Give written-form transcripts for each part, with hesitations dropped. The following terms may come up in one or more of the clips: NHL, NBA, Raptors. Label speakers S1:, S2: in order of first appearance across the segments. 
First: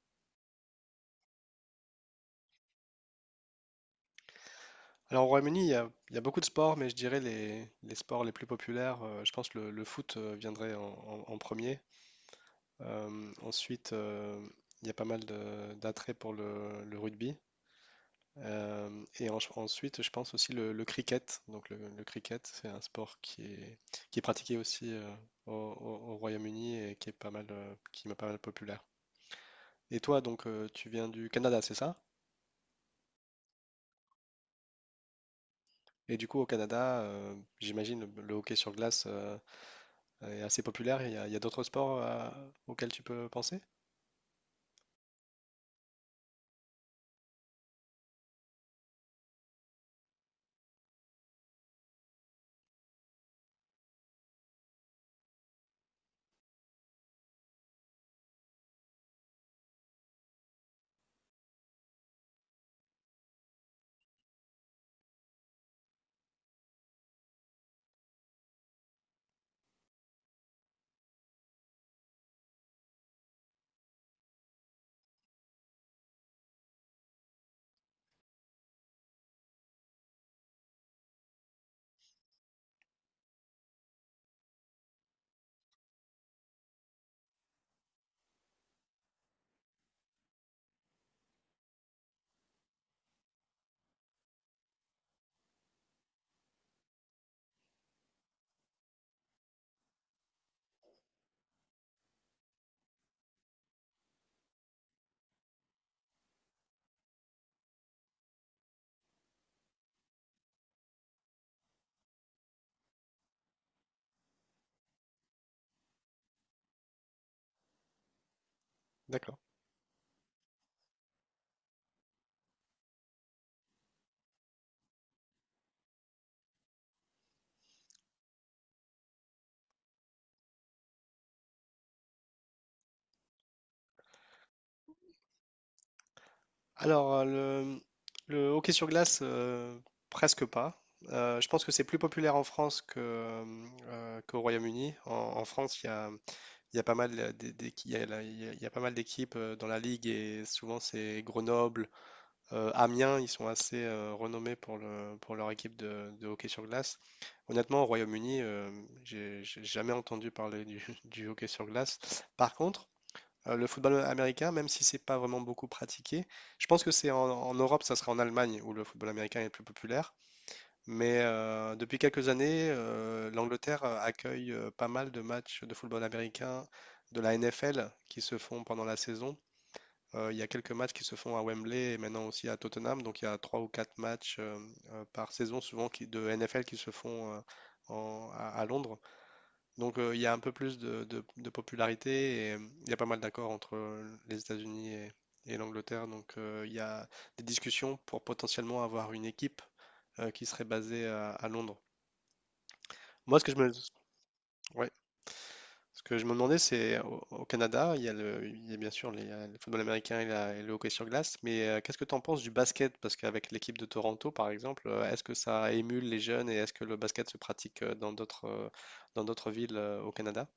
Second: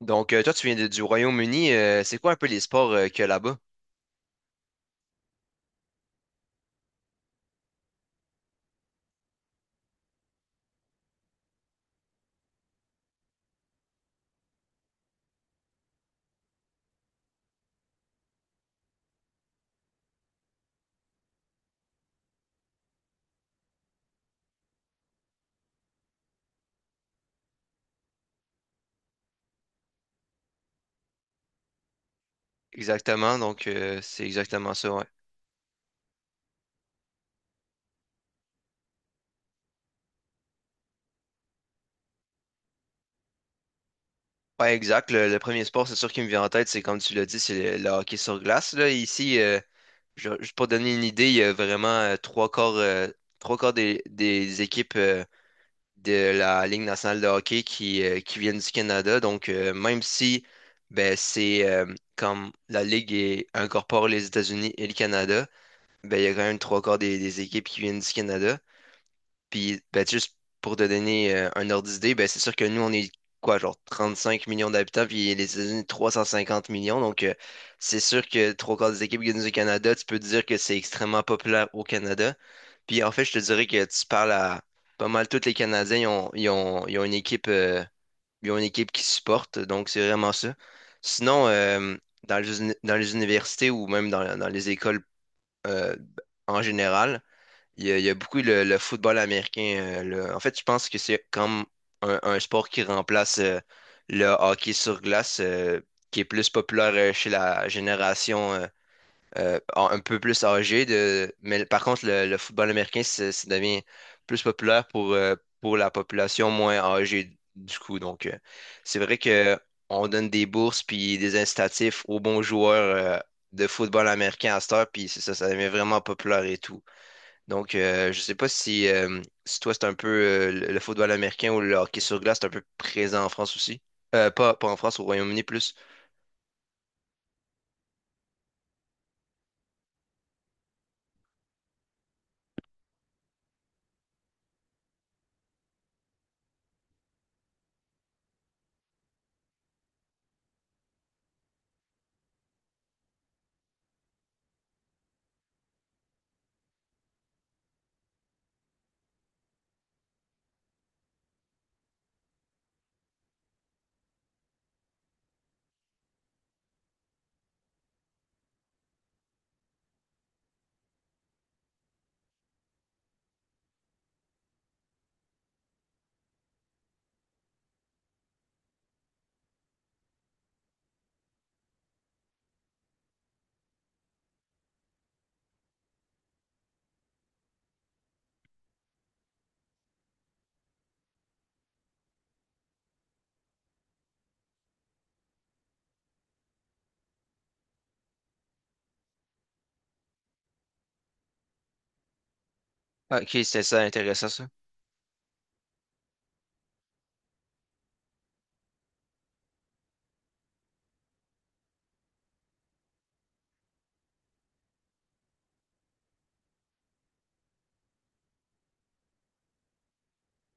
S1: Toi, tu viens du Royaume-Uni. C'est quoi un peu les sports qu'il y a là-bas?
S2: Alors au Royaume-Uni, il y a beaucoup de sports, mais je dirais les sports les plus populaires, je pense que le foot viendrait en premier. Ensuite, il y a pas mal d'attrait pour le rugby. Et ensuite, je pense aussi le cricket. Donc le cricket, c'est un sport qui est pratiqué aussi au Royaume-Uni et qui est pas mal populaire. Et toi, donc, tu viens du Canada, c'est ça?
S1: Exactement. C'est exactement ça, ouais.
S2: Et du coup, au Canada, j'imagine le hockey sur glace est assez populaire. Il y a d'autres sports auxquels tu peux penser?
S1: Ouais, exact. Le premier sport, c'est sûr qui me vient en tête, c'est comme tu l'as dit, c'est le hockey sur glace. Là, ici, pour donner une idée, il y a vraiment trois quarts des équipes de la Ligue nationale de hockey qui viennent du Canada. Même si ben, c'est comme la incorpore les États-Unis et le Canada, ben, il y a quand même trois quarts des équipes qui viennent du Canada. Puis, ben, juste pour te donner un ordre d'idée, ben, c'est sûr que nous, on est quoi, genre 35 millions d'habitants, puis les États-Unis, 350 millions. C'est sûr que trois quarts des équipes gagnent au Canada, tu peux te dire que c'est extrêmement populaire au Canada. Puis, en fait, je te dirais que tu parles à pas mal tous les Canadiens, ils ont une équipe, ils ont une équipe qui supporte. Donc, c'est vraiment ça. Sinon, dans dans les universités ou même dans, dans les écoles euh, en général, il y a beaucoup le football américain. En fait, je pense que c'est comme un sport qui remplace le hockey sur glace, qui est plus populaire chez la génération un peu plus âgée. De... Mais par contre, le football américain, ça devient plus populaire pour la population moins âgée du coup. C'est vrai
S2: D'accord.
S1: que on donne des bourses puis des incitatifs aux bons joueurs de football américain à cette heure, puis c'est ça, ça devient vraiment populaire et tout. Je sais pas si, si toi, c'est un peu le football américain ou le hockey sur glace, c'est un peu présent en France aussi. Pas en France, au Royaume-Uni plus.
S2: Alors, le, le hockey sur glace, presque pas. Je pense que c'est plus populaire en France qu'au Royaume-Uni. En France, il y a pas mal d'é- d'équi- il y a la- il y a pas mal d'équipes dans la ligue et souvent c'est Grenoble, Amiens. Ils sont assez renommés pour leur équipe de hockey sur glace. Honnêtement, au Royaume-Uni, j'ai jamais entendu parler du hockey sur glace. Par contre, le football américain, même si c'est pas vraiment beaucoup pratiqué, je pense que c'est en Europe, ça sera en Allemagne où le football américain est le plus populaire. Mais depuis quelques années, l'Angleterre accueille pas mal de matchs de football américain de la NFL qui se font pendant la saison. Il y a quelques matchs qui se font à Wembley et maintenant aussi à Tottenham. Donc il y a trois ou quatre matchs par saison souvent de NFL qui se font à, Londres. Donc il y a un peu plus de popularité et il y a pas mal d'accords entre les États-Unis et l'Angleterre. Donc il y a des discussions pour potentiellement avoir une équipe qui serait basée à Londres.
S1: Ok,
S2: Moi, ce que je
S1: c'est
S2: me,
S1: ça, intéressant ça.
S2: ouais, ce que je me demandais, c'est au Canada, il y a il y a bien sûr le football américain et le hockey sur glace, mais qu'est-ce que tu en penses du basket? Parce qu'avec l'équipe de Toronto, par exemple, est-ce que ça émule les jeunes et est-ce que le basket se pratique dans d'autres villes au Canada?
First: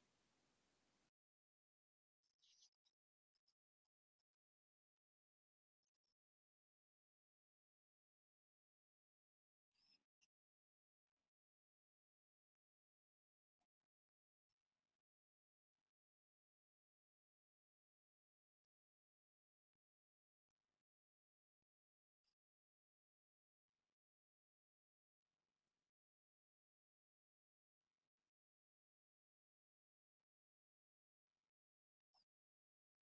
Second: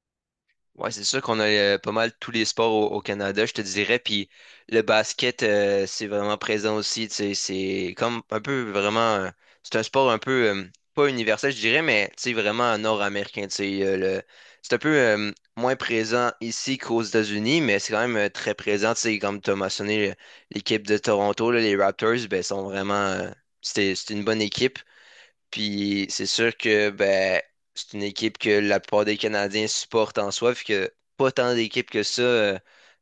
S1: Ouais, c'est sûr qu'on a pas mal tous les sports au, au Canada, je te dirais. Puis le basket, c'est vraiment présent aussi. Tu sais, c'est comme un peu vraiment. C'est un sport un peu pas universel, je dirais, mais tu sais, vraiment nord-américain. C'est un peu moins présent ici qu'aux États-Unis, mais c'est quand même très présent. Tu sais, comme tu as mentionné, l'équipe de Toronto, là, les Raptors, ben, sont vraiment. C'était, c'est une bonne équipe. Puis c'est sûr que ben, c'est une équipe que la plupart des Canadiens supportent en soi, puis que pas tant d'équipes que ça euh,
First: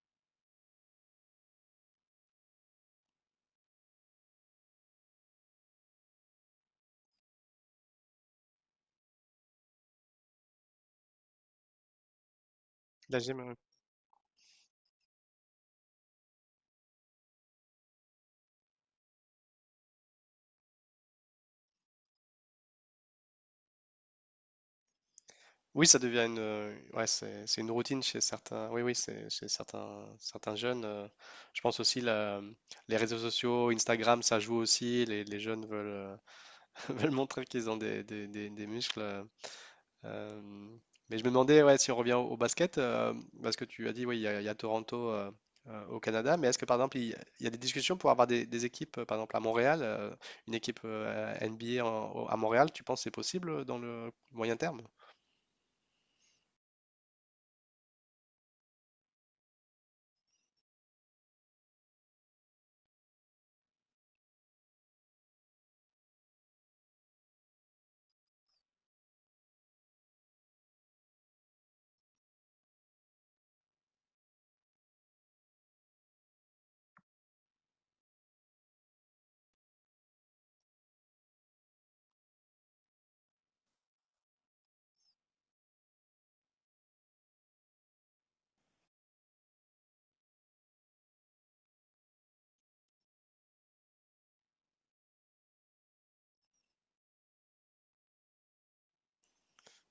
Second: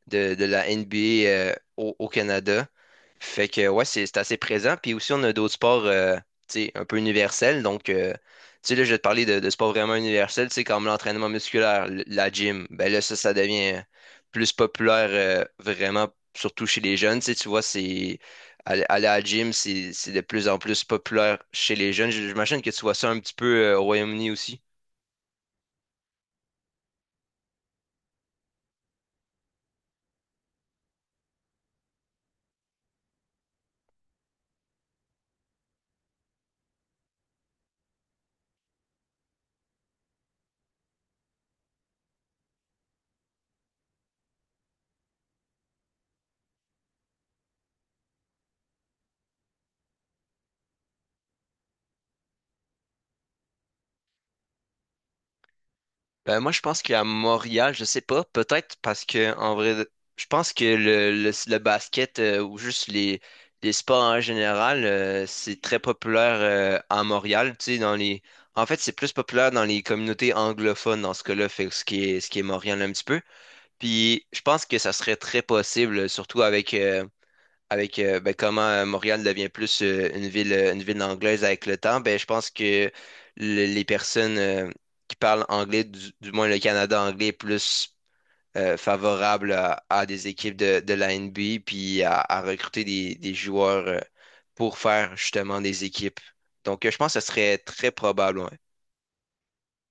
S1: de, de la NBA au Canada. Fait que ouais, c'est assez présent. Puis aussi, on a d'autres sports tu sais, un peu universels. Tu sais, là, je vais te parler de sports vraiment universels, tu sais, comme l'entraînement musculaire, la gym. Ben là,
S2: La
S1: ça
S2: GMA.
S1: devient plus populaire vraiment, surtout chez les jeunes. Tu sais, tu vois, c'est. Aller à la gym, c'est de plus en plus populaire chez les jeunes. J'imagine que tu vois ça un petit peu au Royaume-Uni aussi.
S2: Oui, ça devient ouais, c'est une routine chez certains. Oui, oui, c'est chez certains, certains jeunes. Je pense aussi les réseaux sociaux, Instagram, ça joue aussi. Les jeunes veulent, veulent montrer qu'ils ont des muscles. euh, mais je me demandais, ouais, si on revient au basket, parce que tu as dit, oui, il y a Toronto au Canada. Mais est-ce que par exemple, il y a des discussions pour avoir des équipes, par exemple à Montréal, une équipe NBA à Montréal, tu penses que c'est possible dans le moyen terme?
S1: Ben, moi, je pense qu'à Montréal, je sais pas, peut-être parce que, en vrai, je pense que le basket ou juste les sports en général, c'est très populaire à Montréal. Tu sais, dans les... En fait, c'est plus populaire dans les communautés anglophones dans ce cas-là, fait que ce qui est Montréal un petit peu. Puis, je pense que ça serait très possible, surtout avec ben, comment Montréal devient plus une une ville anglaise avec le temps, ben, je pense que les personnes qui parlent anglais, du moins le Canada anglais, est plus favorable à des équipes de la NBA, puis à recruter des joueurs pour faire justement des équipes. Je pense que ce serait très probable. Ouais.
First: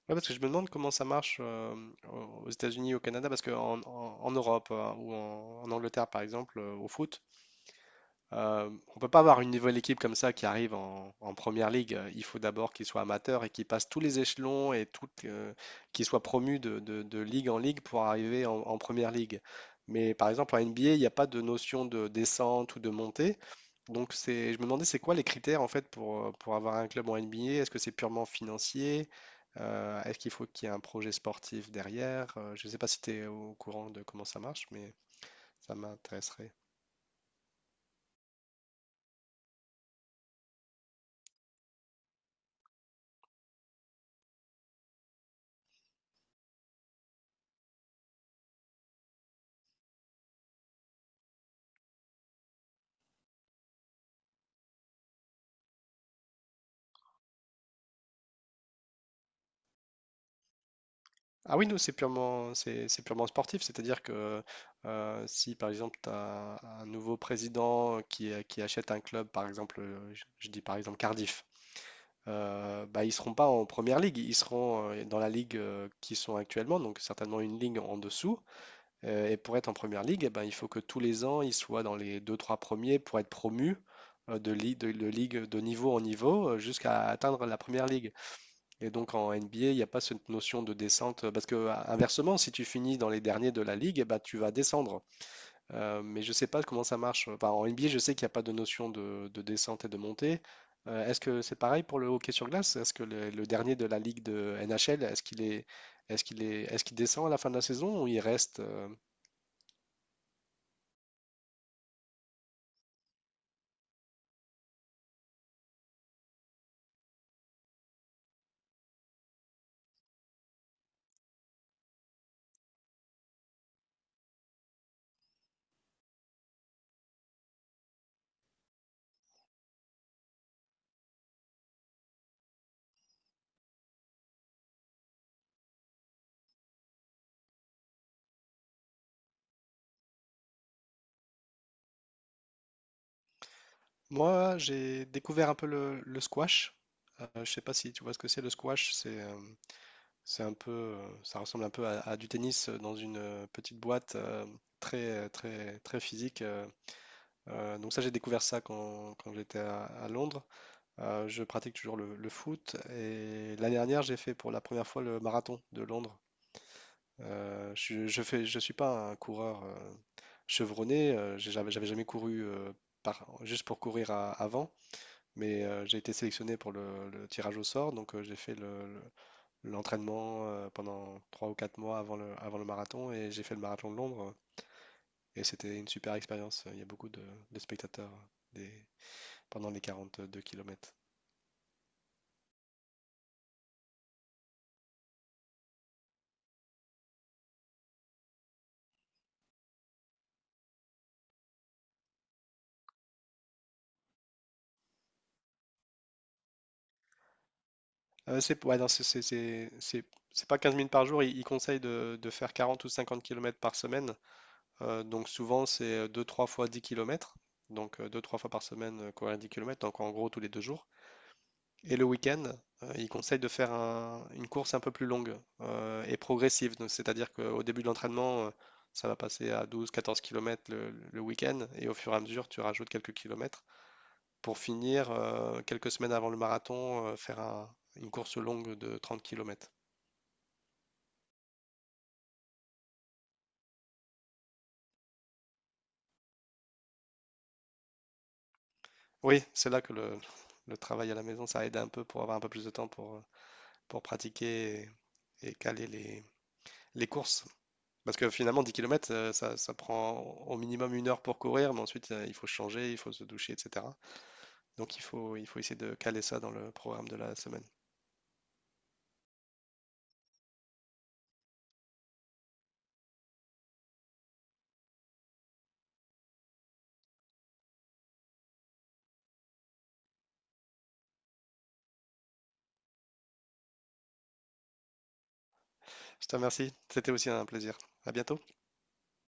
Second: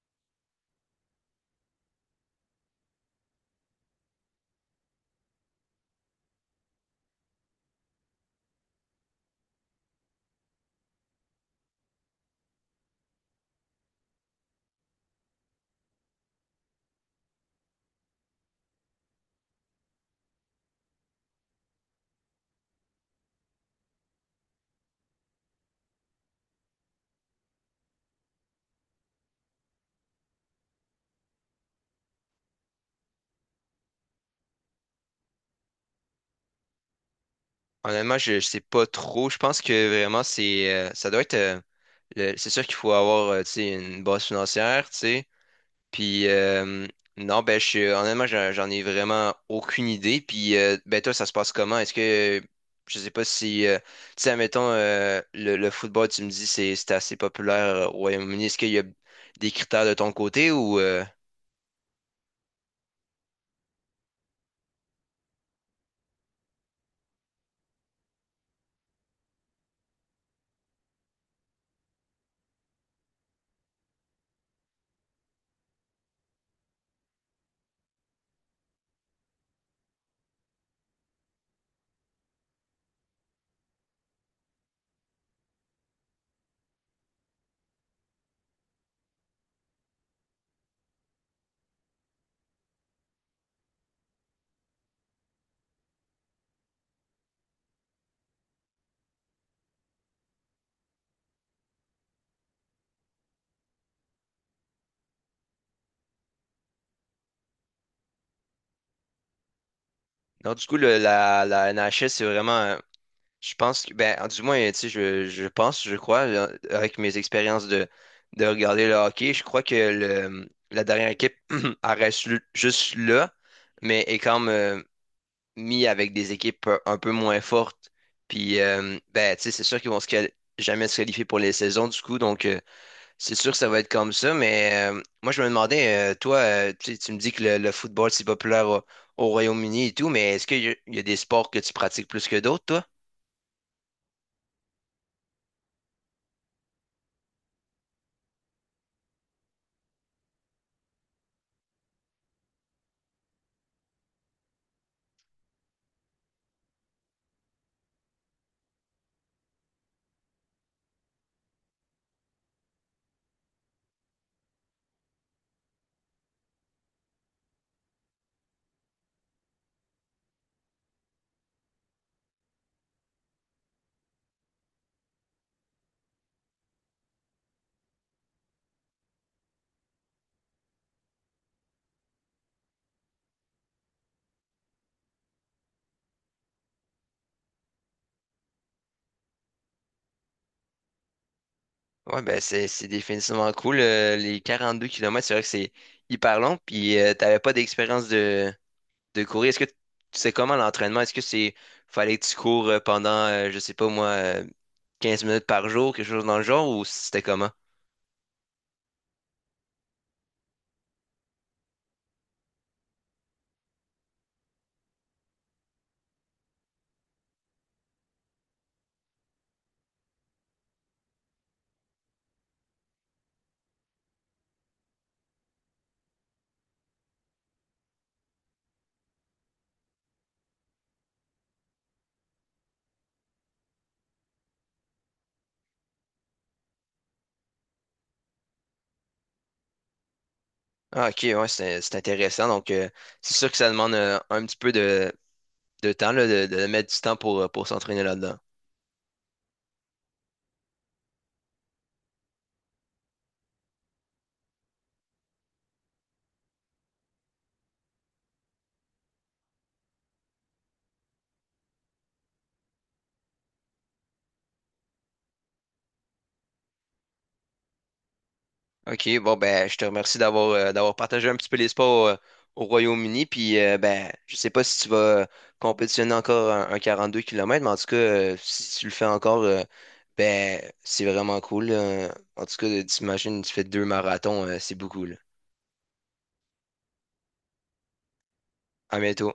S2: Ouais, parce que je me demande comment ça marche aux États-Unis, au Canada, parce qu'en en, en- en Europe ou en Angleterre, par exemple, au foot, on ne peut pas avoir une nouvelle équipe comme ça qui arrive en première ligue. Il faut d'abord qu'ils soient amateurs et qu'ils passent tous les échelons et tout, qu'ils soient promus de ligue en ligue pour arriver en première ligue. Mais par exemple, en NBA, il n'y a pas de notion de descente ou de montée. Donc, je me demandais c'est quoi les critères en fait pour avoir un club en NBA. Est-ce que c'est purement financier? Est-ce qu'il faut qu'il y ait un projet sportif derrière? Je ne sais pas si tu es au courant de comment ça marche, mais ça m'intéresserait.
S1: Honnêtement, je ne sais pas trop. Je pense que vraiment, c'est ça doit être... C'est sûr qu'il faut avoir tu sais, une base financière, tu sais. Puis Non, honnêtement, j'en ai vraiment aucune idée. Puis Ben toi, ça se passe comment? Est-ce que je sais pas si tu sais, admettons le football, tu me dis c'est assez populaire au Royaume-Uni. Est-ce qu'il y a des critères de ton côté ou
S2: Ah oui, nous, c'est purement sportif, c'est-à-dire que si par exemple tu as un nouveau président qui achète un club, par exemple, je dis par exemple Cardiff. Bah, ils seront pas en première ligue, ils seront dans la ligue qu'ils sont actuellement, donc certainement une ligue en dessous. Et pour être en première ligue, eh ben, il faut que tous les ans ils soient dans les deux trois premiers pour être promus de ligue de niveau en niveau jusqu'à atteindre la première ligue. Et donc en NBA, il n'y a pas cette notion de descente, parce que inversement, si tu finis dans les derniers de la ligue, eh ben, tu vas descendre. Mais je ne sais pas comment ça marche. Enfin, en NBA, je sais qu'il n'y a pas de notion de descente et de montée. Est-ce que c'est pareil pour le hockey sur glace? Est-ce que le dernier de la ligue de NHL, est-ce qu'il descend à la fin de la saison ou il reste?
S1: non, du coup la NHL, c'est vraiment je pense que- ben du moins tu sais, je pense, je crois, avec mes expériences de regarder le hockey, je crois que la dernière équipe elle reste juste là, mais est quand même. Mis avec des équipes un peu moins fortes. Puis, ben, tu sais, c'est sûr qu'ils vont jamais se qualifier pour les saisons, du coup. C'est sûr que ça va être comme ça. Moi, je me demandais, tu sais, tu me dis que le football, c'est populaire au, au Royaume-Uni et tout, mais est-ce qu'il y, a il y a des sports que tu pratiques plus que d'autres, toi?
S2: Moi, j'ai découvert un peu le squash. Je ne sais pas si tu vois ce que c'est le squash. C'est un peu, ça ressemble un peu à, du tennis dans une petite boîte très, très, très physique. Donc ça, j'ai découvert ça quand j'étais à Londres. Je pratique toujours le foot et l'année dernière, j'ai fait pour la première fois le marathon de Londres. Je suis pas un coureur chevronné. J'avais jamais couru juste pour courir avant, mais j'ai été sélectionné pour le tirage au sort, donc j'ai fait l'entraînement pendant 3 ou 4 mois avant le marathon et j'ai fait le marathon de Londres et c'était une super expérience. Il y a beaucoup de spectateurs des, pendant les 42 km.
S1: Ouais, ben c'est définitivement cool. Les deux kilomètres c'est vrai que c'est hyper long. Puis T'avais pas d'expérience de courir. Est-ce que tu sais comment l'entraînement? Est-ce que c'est Fallait que tu cours je sais pas moi, 15 minutes par jour, quelque chose dans le genre, ou c'était comment?
S2: C'est ouais, non, c'est pas 15 minutes par jour. Ils conseillent de faire 40 ou 50 kilomètres par semaine. Donc souvent c'est deux trois fois 10 kilomètres. Donc deux trois fois par semaine courir 10 kilomètres, donc en gros tous les 2 jours. Et le week-end, il conseille de faire une course un peu plus longue et progressive. Donc, c'est-à-dire qu'au début de l'entraînement, ça va passer à 12-14 km le week-end et au fur et à mesure, tu rajoutes quelques kilomètres pour finir, quelques semaines avant le marathon, faire une course longue de 30 km.
S1: Ah, ok, ouais, c'est intéressant. C'est sûr que ça demande un petit peu de temps, là, de mettre du temps pour s'entraîner là-dedans.
S2: Oui, c'est là que le travail à la maison, ça aide un peu pour avoir un peu plus de temps pour pratiquer et caler les courses. Parce que finalement, 10 kilomètres, ça prend au minimum une heure pour courir, mais ensuite, il faut changer, il faut se doucher, etc. Donc, il faut essayer de caler ça dans le programme de la semaine.
S1: OK, bon ben je te remercie d'avoir partagé un petit peu les sports au Royaume-Uni. Puis Ben je sais pas si tu vas euh, compétitionner encore un 42 km, mais en tout cas, si tu le fais encore, ben c'est vraiment cool. Là, en tout cas, t'imagines, tu fais deux marathons, c'est beaucoup là.
S2: Je te remercie. C'était aussi un plaisir. À bientôt.
S1: À bientôt.